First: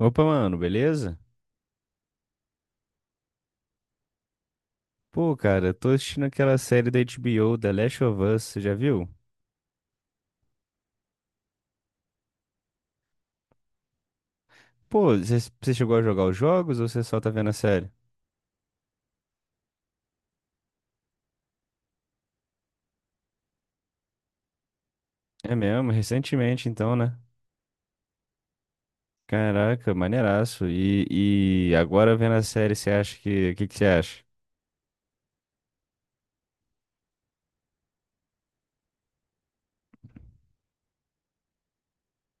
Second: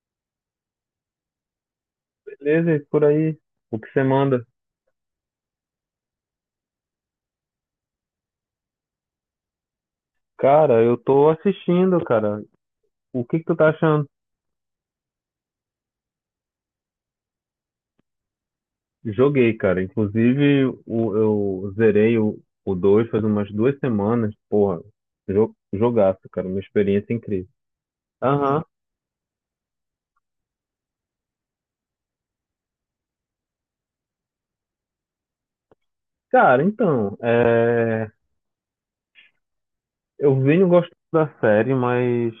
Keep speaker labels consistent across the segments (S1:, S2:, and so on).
S1: Opa, mano, beleza?
S2: Beleza, e por aí? O que você manda?
S1: Pô, cara, eu tô assistindo aquela série da HBO, The Last of Us, você já viu?
S2: Cara, eu tô assistindo, cara. O que que tu tá achando?
S1: Pô, você chegou a jogar os jogos ou você só tá vendo a série?
S2: Joguei, cara. Inclusive, eu zerei o 2 faz umas duas semanas. Porra,
S1: É mesmo,
S2: jogaço, cara. Uma
S1: recentemente então,
S2: experiência
S1: né?
S2: incrível. Aham.
S1: Caraca, maneiraço. E agora vendo a série, você acha que... O que que você acha?
S2: Cara, então, eu venho gostando da série, mas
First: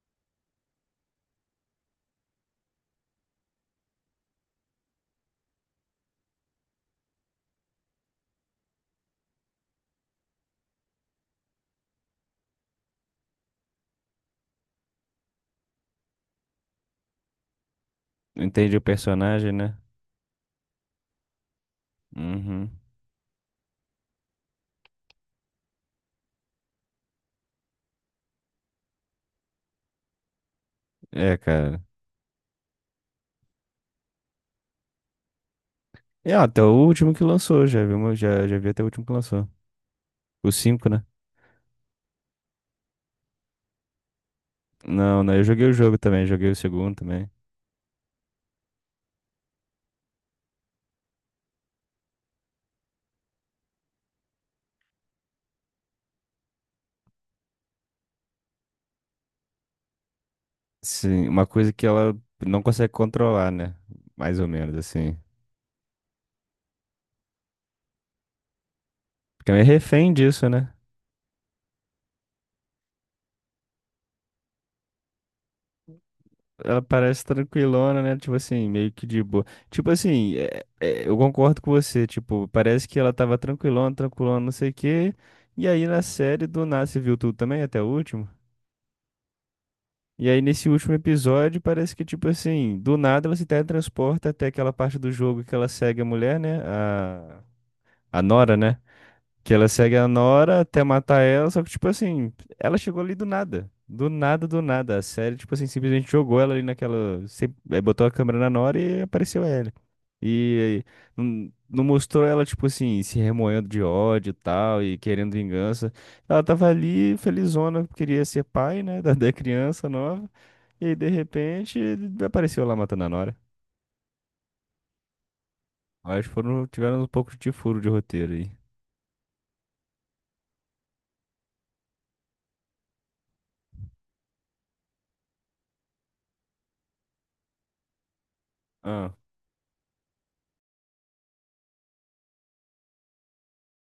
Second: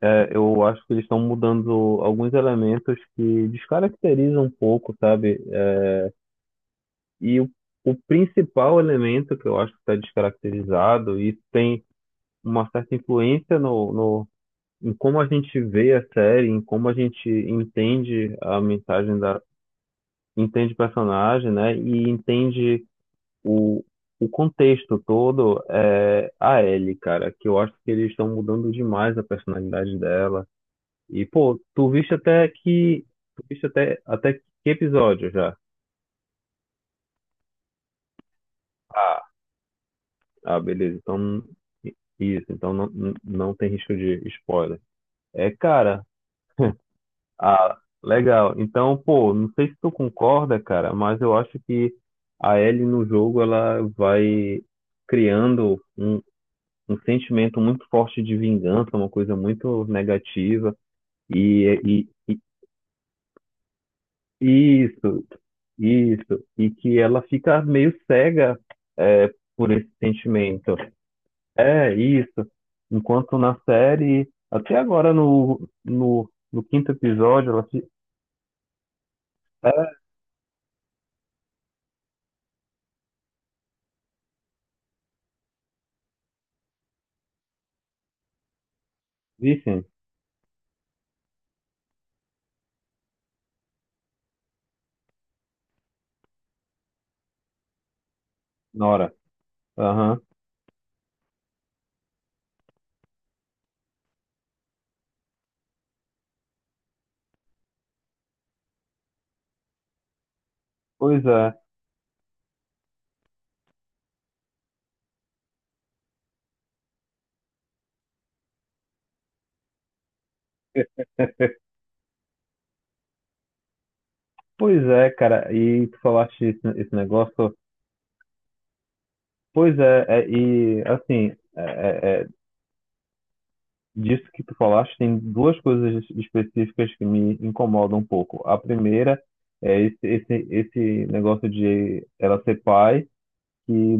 S2: eu acho que eles estão mudando alguns elementos que descaracterizam um pouco, sabe? E o, o principal elemento que eu acho que está descaracterizado, e tem uma certa influência no, em como a gente vê a série, em como a gente entende a
S1: Entende o
S2: mensagem da,
S1: personagem, né?
S2: entende o personagem, né? E
S1: Uhum.
S2: entende o, o contexto todo é a Ellie, cara, que eu acho que eles estão mudando demais a personalidade dela. E,
S1: É,
S2: pô,
S1: cara.
S2: tu viste até que, tu viste até, até que episódio já?
S1: É, até o último que lançou, já vi, já vi até o último que
S2: Ah,
S1: lançou. O
S2: ah,
S1: 5
S2: beleza.
S1: né?
S2: Então, isso, então não tem risco de spoiler.
S1: Não, não, eu
S2: É,
S1: joguei o jogo
S2: cara.
S1: também, joguei o segundo também.
S2: Ah, legal. Então, pô, não sei se tu concorda, cara, mas eu acho que a Ellie no jogo ela vai criando um sentimento muito forte de vingança, uma coisa muito negativa.
S1: Sim, uma coisa que
S2: E,
S1: ela
S2: e,
S1: não consegue controlar, né? Mais ou
S2: e
S1: menos, assim.
S2: isso, e que ela fica meio cega é,
S1: Porque ela é
S2: por esse
S1: refém disso, né?
S2: sentimento. É isso. Enquanto na série, até agora no
S1: Ela
S2: quinto
S1: parece
S2: episódio, ela se.
S1: tranquilona, né? Tipo assim, meio que de boa. Tipo assim, é, eu concordo com você. Tipo, parece que ela tava tranquilona, tranquilona, não sei o quê. E aí na série, do nada, você viu tudo também, até o último?
S2: Vicente,
S1: E aí nesse último episódio, parece que, tipo assim, do nada ela se teletransporta até aquela parte do jogo que ela segue a mulher, né? A Nora, né?
S2: Nora.
S1: Que ela segue a
S2: Aham.
S1: Nora até matar ela, só que, tipo assim, ela chegou ali do nada. Do nada, do nada. A série, tipo assim, simplesmente jogou ela ali naquela. Botou a câmera na Nora e apareceu ela. E aí,
S2: Pois
S1: não,
S2: é,
S1: não mostrou ela, tipo assim, se remoendo de ódio e tal, e querendo vingança. Ela tava ali, felizona, queria ser pai, né, da criança nova. E aí, de repente, apareceu lá matando a Nora.
S2: pois é, cara, e tu
S1: Acho que
S2: falaste
S1: foram,
S2: esse
S1: tiveram um pouco de
S2: negócio,
S1: furo de roteiro aí.
S2: pois é, é, é, disso que tu falaste, tem duas coisas específicas que me incomodam um pouco. A
S1: Ah.
S2: primeira é esse negócio de ela ser pai, que,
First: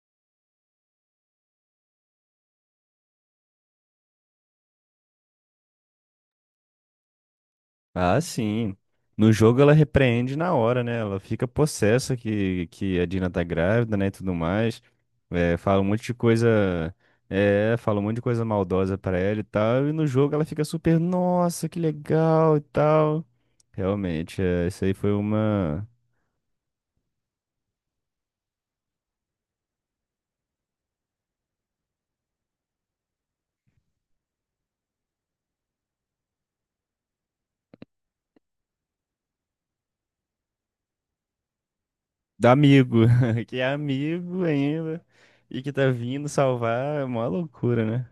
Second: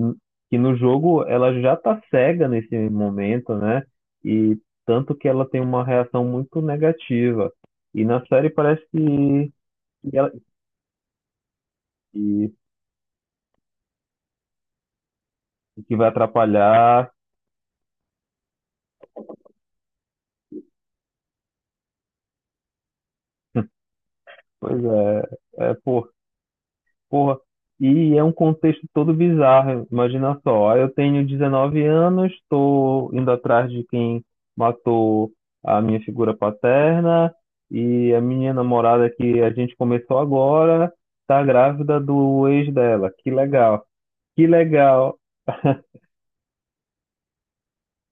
S2: que no jogo ela já tá cega nesse momento, né? E tanto que ela tem uma reação muito negativa. E
S1: Ah,
S2: na série
S1: sim.
S2: parece
S1: No
S2: que,
S1: jogo ela
S2: que, ela-
S1: repreende na hora, né? Ela fica possessa
S2: que,
S1: que a Dina tá grávida, né, e tudo mais. É, fala um
S2: que
S1: monte
S2: vai
S1: de coisa,
S2: atrapalhar.
S1: é, fala um monte de coisa maldosa pra ela e tal. E no jogo ela fica super, nossa, que legal e tal. Realmente, é,
S2: Pois
S1: isso aí foi
S2: é, é
S1: uma
S2: por, porra. E é um contexto todo bizarro. Imagina só, eu tenho 19 anos, estou indo atrás de quem matou a minha figura paterna e a minha namorada que a gente começou agora tá grávida do
S1: da
S2: ex
S1: amigo,
S2: dela. Que
S1: que é
S2: legal,
S1: amigo
S2: que
S1: ainda
S2: legal.
S1: e que tá vindo salvar, é uma loucura, né?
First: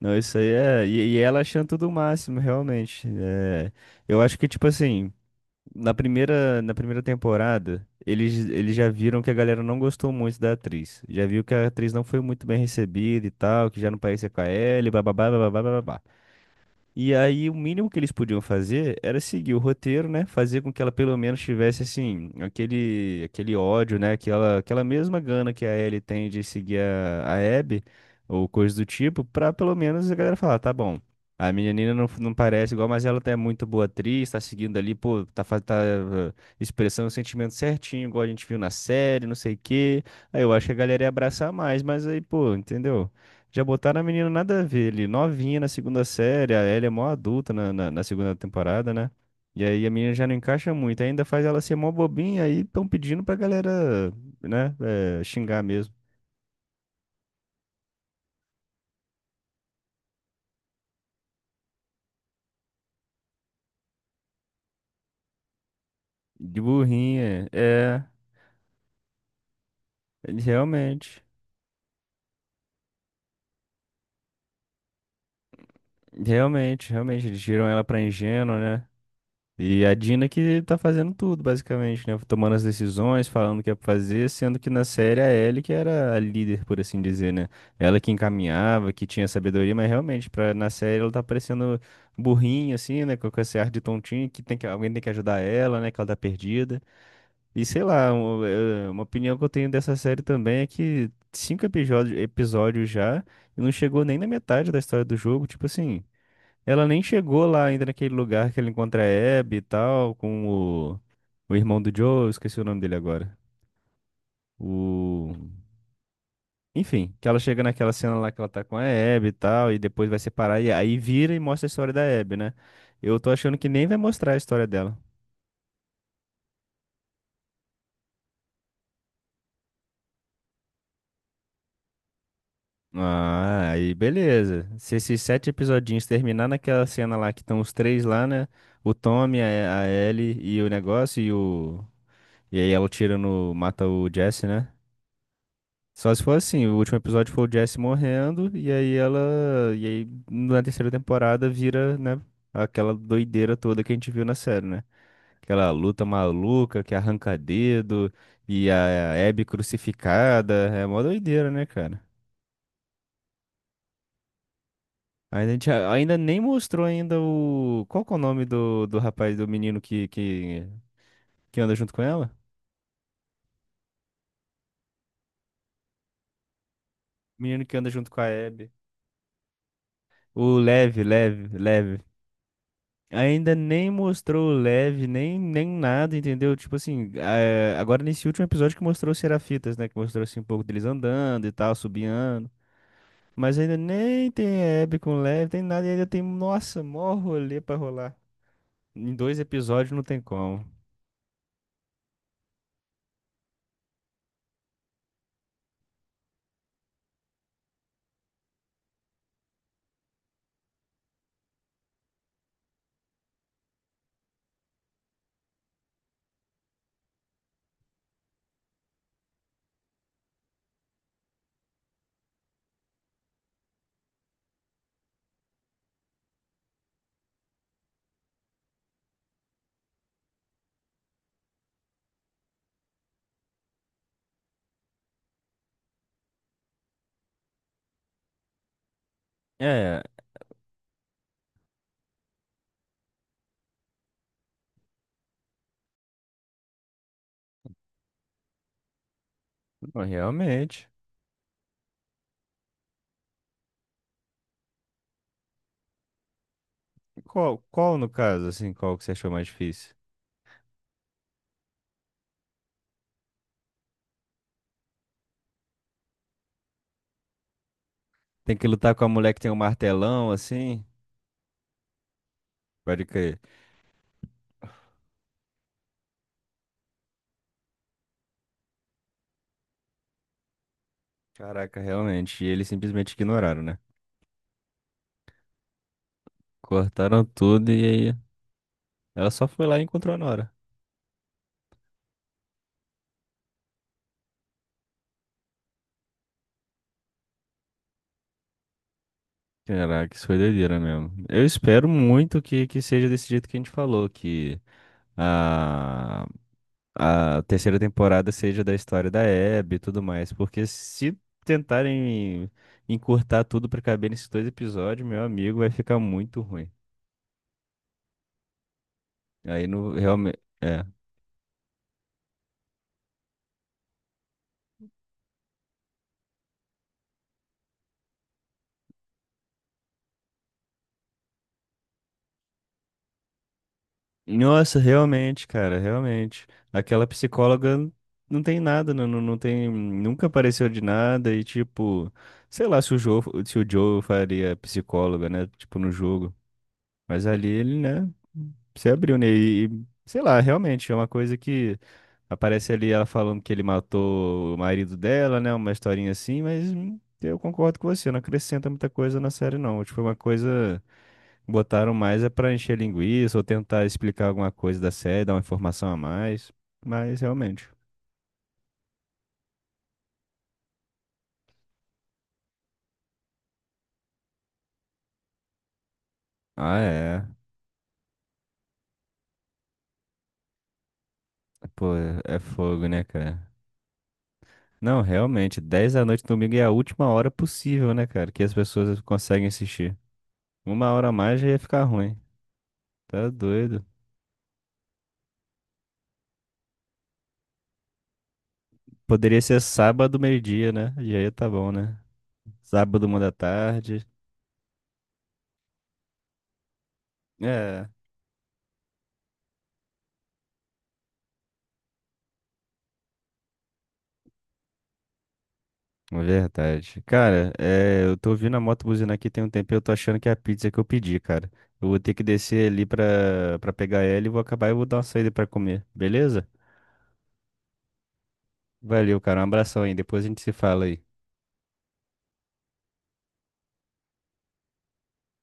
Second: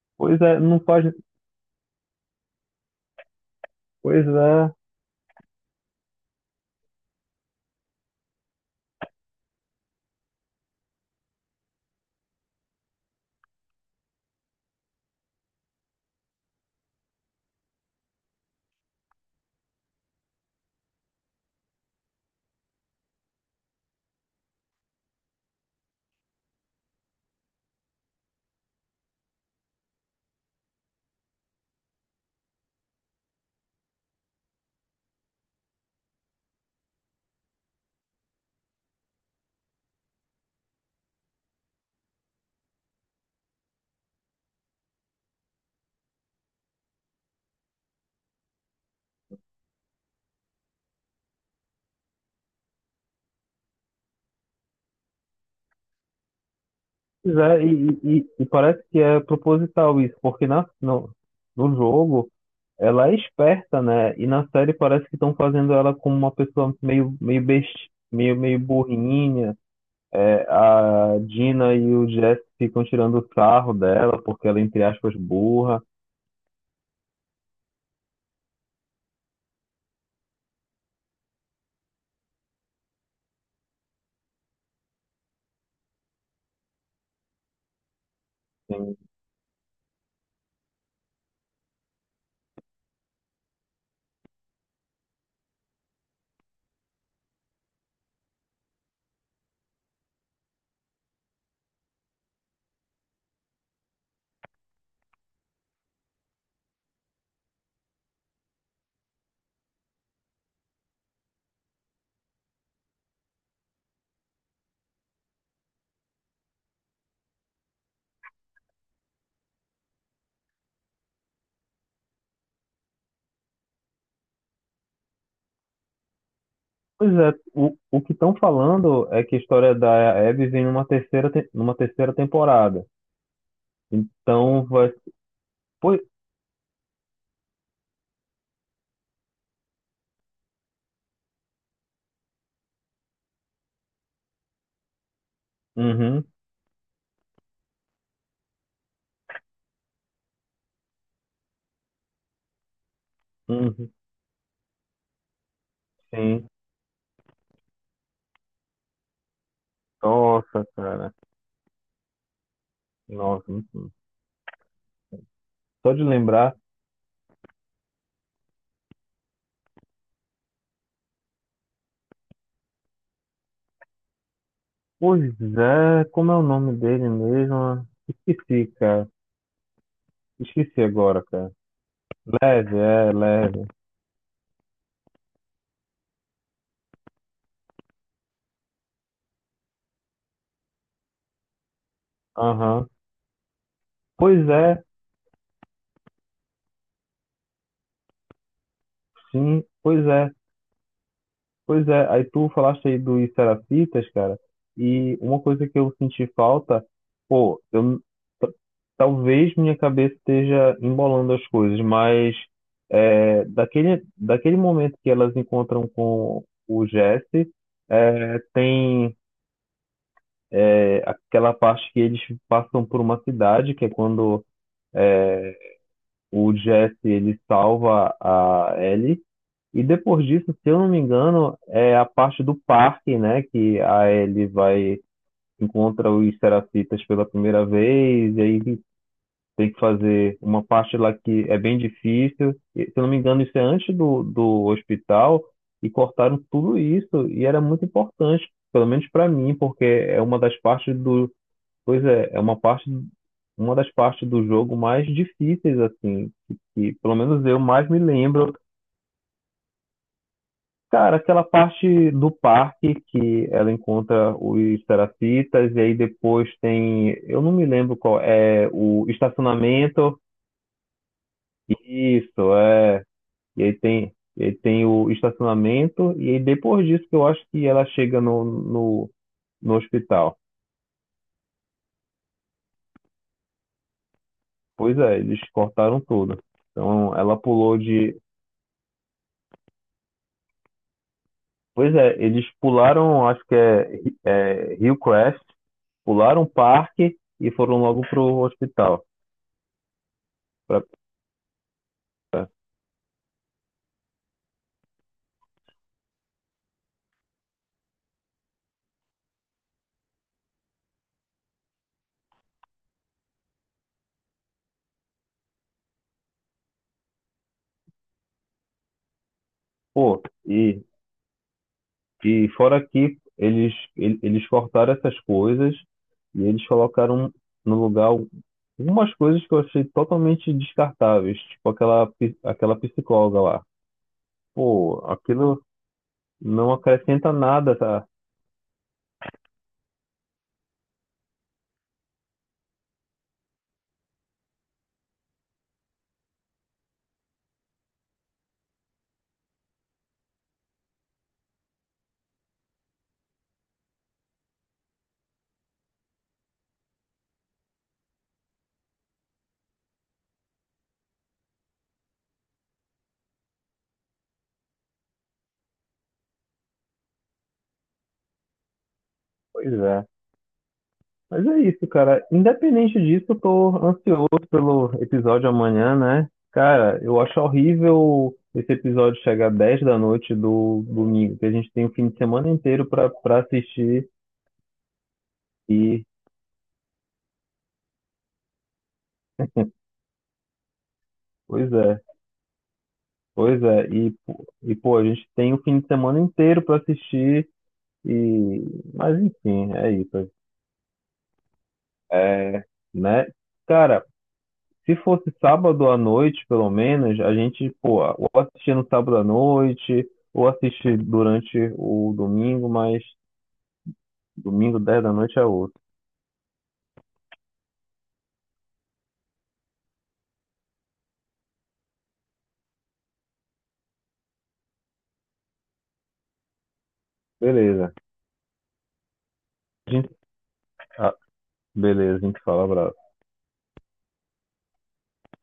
S1: Não, isso
S2: Pois
S1: aí
S2: é, não
S1: é,
S2: faz.
S1: e ela achando tudo o máximo, realmente. É, eu
S2: Pois
S1: acho que tipo
S2: é,
S1: assim, na primeira temporada, eles já viram que a galera não gostou muito da atriz. Já viu que a atriz não foi muito bem recebida e tal, que já não parecia com a Ellie, bababá, bababá, bababá. E aí o mínimo que eles podiam fazer era seguir o roteiro, né? Fazer com que ela pelo menos tivesse assim aquele ódio, né? Aquela mesma gana que a Ellie tem de seguir a Abby ou coisa do tipo, pra pelo menos a galera falar, tá bom. A menina não, não parece igual, mas ela é muito boa atriz, tá seguindo ali, pô, tá, tá eh, expressando o sentimento certinho, igual a gente viu na série, não sei o quê. Aí eu acho que a galera ia abraçar mais, mas aí, pô, entendeu? Já botaram a menina nada a ver ali, novinha na segunda série, a Ellie é mó adulta na segunda temporada, né? E aí a menina já não encaixa muito, ainda faz ela ser mó bobinha, aí estão pedindo pra galera, né, é, xingar mesmo.
S2: pois é. E parece que é proposital isso, porque na, no, no jogo ela é esperta, né? E na série parece que estão fazendo ela como uma
S1: De
S2: pessoa meio, meio
S1: burrinha,
S2: besti,
S1: é,
S2: meio, meio burrinha. É, a
S1: realmente,
S2: Gina e o Jess ficam tirando sarro dela porque ela, é, entre aspas, burra.
S1: realmente, realmente, eles tiram ela pra ingênua, né? E a Dina que tá fazendo tudo, basicamente, né? Tomando as decisões, falando o que é pra fazer, sendo que na série a Ellie que era a líder, por assim dizer, né? Ela que encaminhava,
S2: Tem-
S1: que tinha sabedoria, mas realmente, pra, na série ela tá parecendo burrinha, assim, né? Com esse ar de tontinho, que, tem que alguém tem que ajudar ela, né? Que ela tá perdida. E sei lá, uma opinião que eu tenho dessa série também é que cinco episódios, episódios já, e não chegou nem na metade da história do jogo, tipo assim. Ela nem chegou lá ainda naquele lugar que ele encontra a Abby e tal, com o, o irmão do Joe, eu esqueci o nome dele agora. O... Enfim, que ela chega naquela cena lá que ela tá com a Abby e tal, e depois vai separar, e aí vira e mostra a história da Abby, né? Eu tô achando que nem vai mostrar a história dela.
S2: Pois é, o que estão falando é que a história da Abby vem numa numa terceira temporada.
S1: Ah, aí
S2: Então
S1: beleza.
S2: vai.
S1: Se esses sete
S2: Pois...
S1: episodinhos terminar naquela cena lá que estão os três lá, né? O Tommy, a Ellie e o negócio, e o. E aí ela tira no. Mata o Jesse, né? Só se
S2: Uhum,
S1: for assim, o último episódio foi o Jesse morrendo, e aí ela. E aí na terceira temporada vira, né, aquela doideira toda que
S2: uhum.
S1: a gente viu na série, né? Aquela luta
S2: Sim.
S1: maluca que arranca dedo e a Abby crucificada.
S2: Nossa,
S1: É mó
S2: cara.
S1: doideira, né, cara?
S2: Nossa, muito-
S1: Ainda, a gente,
S2: só de
S1: ainda nem
S2: lembrar.
S1: mostrou ainda o. Qual que é o nome do rapaz, do menino que anda junto com ela?
S2: Pois é, como é o nome dele
S1: Menino que
S2: mesmo?
S1: anda junto com a
S2: Esqueci,
S1: Abby.
S2: cara.
S1: O
S2: Esqueci
S1: Lev,
S2: agora,
S1: Lev,
S2: cara.
S1: Lev.
S2: Leve, é,
S1: Ainda
S2: leve.
S1: nem mostrou o Lev, nem, nem nada, entendeu? Tipo assim, é, agora nesse último episódio que mostrou os Serafitas, né? Que mostrou assim um pouco deles andando e tal, subiando.
S2: Aham.
S1: Mas ainda nem tem
S2: Pois é,
S1: Hebe com o Lev, tem nada, e ainda tem, nossa, mó rolê pra rolar. Em dois
S2: sim,
S1: episódios não
S2: pois
S1: tem
S2: é,
S1: como.
S2: pois é. Aí tu falaste aí dos Serafitas, cara, e uma coisa que eu senti falta, pô, eu, t- talvez minha cabeça esteja embolando as coisas, mas é, daquele momento que elas encontram com o Jesse, é, tem. É aquela parte que eles passam por uma cidade, que é quando o Jesse ele salva a Ellie. E depois disso, se eu não me engano, é a parte do parque, né? Que a Ellie vai encontra os Serafitas pela primeira vez, e aí tem que
S1: É,
S2: fazer uma parte lá que é bem difícil. E, se eu não me engano, isso é antes do hospital, e cortaram tudo isso, e era muito importante, pelo menos para mim, porque
S1: não,
S2: é uma das
S1: realmente.
S2: partes do, pois é, é uma parte, uma das partes do jogo mais difíceis, assim, que pelo menos eu
S1: Qual,
S2: mais
S1: qual
S2: me
S1: no caso,
S2: lembro.
S1: assim, qual que você achou mais difícil?
S2: Cara, aquela parte do parque que ela encontra os Serafitas, e aí depois tem, eu não me lembro qual,
S1: Tem que
S2: é
S1: lutar com
S2: o
S1: a mulher que tem um
S2: estacionamento,
S1: martelão, assim?
S2: isso, é,
S1: Pode crer.
S2: e aí tem o estacionamento, e aí depois disso que eu acho que ela chega no hospital.
S1: Caraca, realmente. E eles simplesmente ignoraram, né?
S2: Pois é, eles cortaram tudo. Então
S1: Cortaram
S2: ela
S1: tudo
S2: pulou
S1: e
S2: de
S1: aí. Ela só foi lá e encontrou a Nora.
S2: pois é, eles pularam, acho que é, é Hillcrest, pularam o parque e foram logo pro hospital.
S1: Caraca, isso foi doideira
S2: Pra,
S1: mesmo. Eu espero muito que seja desse jeito que a gente falou, que a, a terceira temporada seja da história da Abby e tudo mais, porque se tentarem encurtar tudo pra caber nesses dois episódios, meu amigo, vai ficar muito ruim. Aí não
S2: pô,
S1: realmente.
S2: e, e fora que eles, ele- eles cortaram essas coisas e eles colocaram no lugar algumas coisas que eu achei totalmente descartáveis, tipo aquela, pi- aquela psicóloga lá.
S1: Nossa,
S2: Pô,
S1: realmente,
S2: aquilo
S1: cara, realmente.
S2: não
S1: Aquela
S2: acrescenta nada,
S1: psicóloga
S2: tá?
S1: não tem nada, não, não tem, nunca apareceu de nada e tipo, sei lá se o Joe, se o Joe faria psicóloga, né, tipo no jogo. Mas ali ele, né, se abriu, né, e, sei lá, realmente é uma coisa que aparece ali ela falando que ele matou o marido dela, né, uma historinha assim, mas eu concordo com você, não acrescenta muita coisa na série não. Tipo, é uma coisa Botaram mais é pra encher linguiça ou tentar explicar alguma coisa da série, dar uma informação a mais. Mas realmente.
S2: Pois é. Mas é isso, cara. Independente disso, eu tô ansioso pelo episódio amanhã, né?
S1: Ah,
S2: Cara, eu
S1: é.
S2: acho horrível esse episódio chegar 10 da noite do domingo, que a gente tem o
S1: Pô,
S2: fim de
S1: é
S2: semana inteiro
S1: fogo, né,
S2: pra
S1: cara?
S2: assistir.
S1: Não, realmente, 10
S2: E,
S1: da noite domingo é a última hora possível, né, cara? Que as pessoas conseguem assistir. Uma hora a mais já ia
S2: pois
S1: ficar
S2: é,
S1: ruim. Tá
S2: pois
S1: doido.
S2: é. Pô, a gente tem o fim de semana inteiro pra assistir. E, mas
S1: Poderia ser
S2: enfim, é
S1: sábado,
S2: isso.
S1: meio-dia, né? E aí tá bom, né?
S2: É,
S1: Sábado, uma
S2: né?
S1: da
S2: Cara,
S1: tarde.
S2: se fosse sábado à noite, pelo menos, a gente,
S1: É.
S2: pô, ou assistia no sábado à noite, ou assiste durante o domingo, mas domingo 10 da noite é outro.
S1: É verdade. Cara, é, eu tô ouvindo a moto buzinar aqui tem um tempo e eu tô achando que é a pizza que eu pedi, cara. Eu vou ter que descer ali pra pegar ela e vou acabar e vou dar uma saída pra comer, beleza?
S2: Beleza.
S1: Valeu, cara. Um abração
S2: A
S1: aí.
S2: gente,
S1: Depois a gente se fala aí.
S2: ah, beleza, a gente fala, abraço.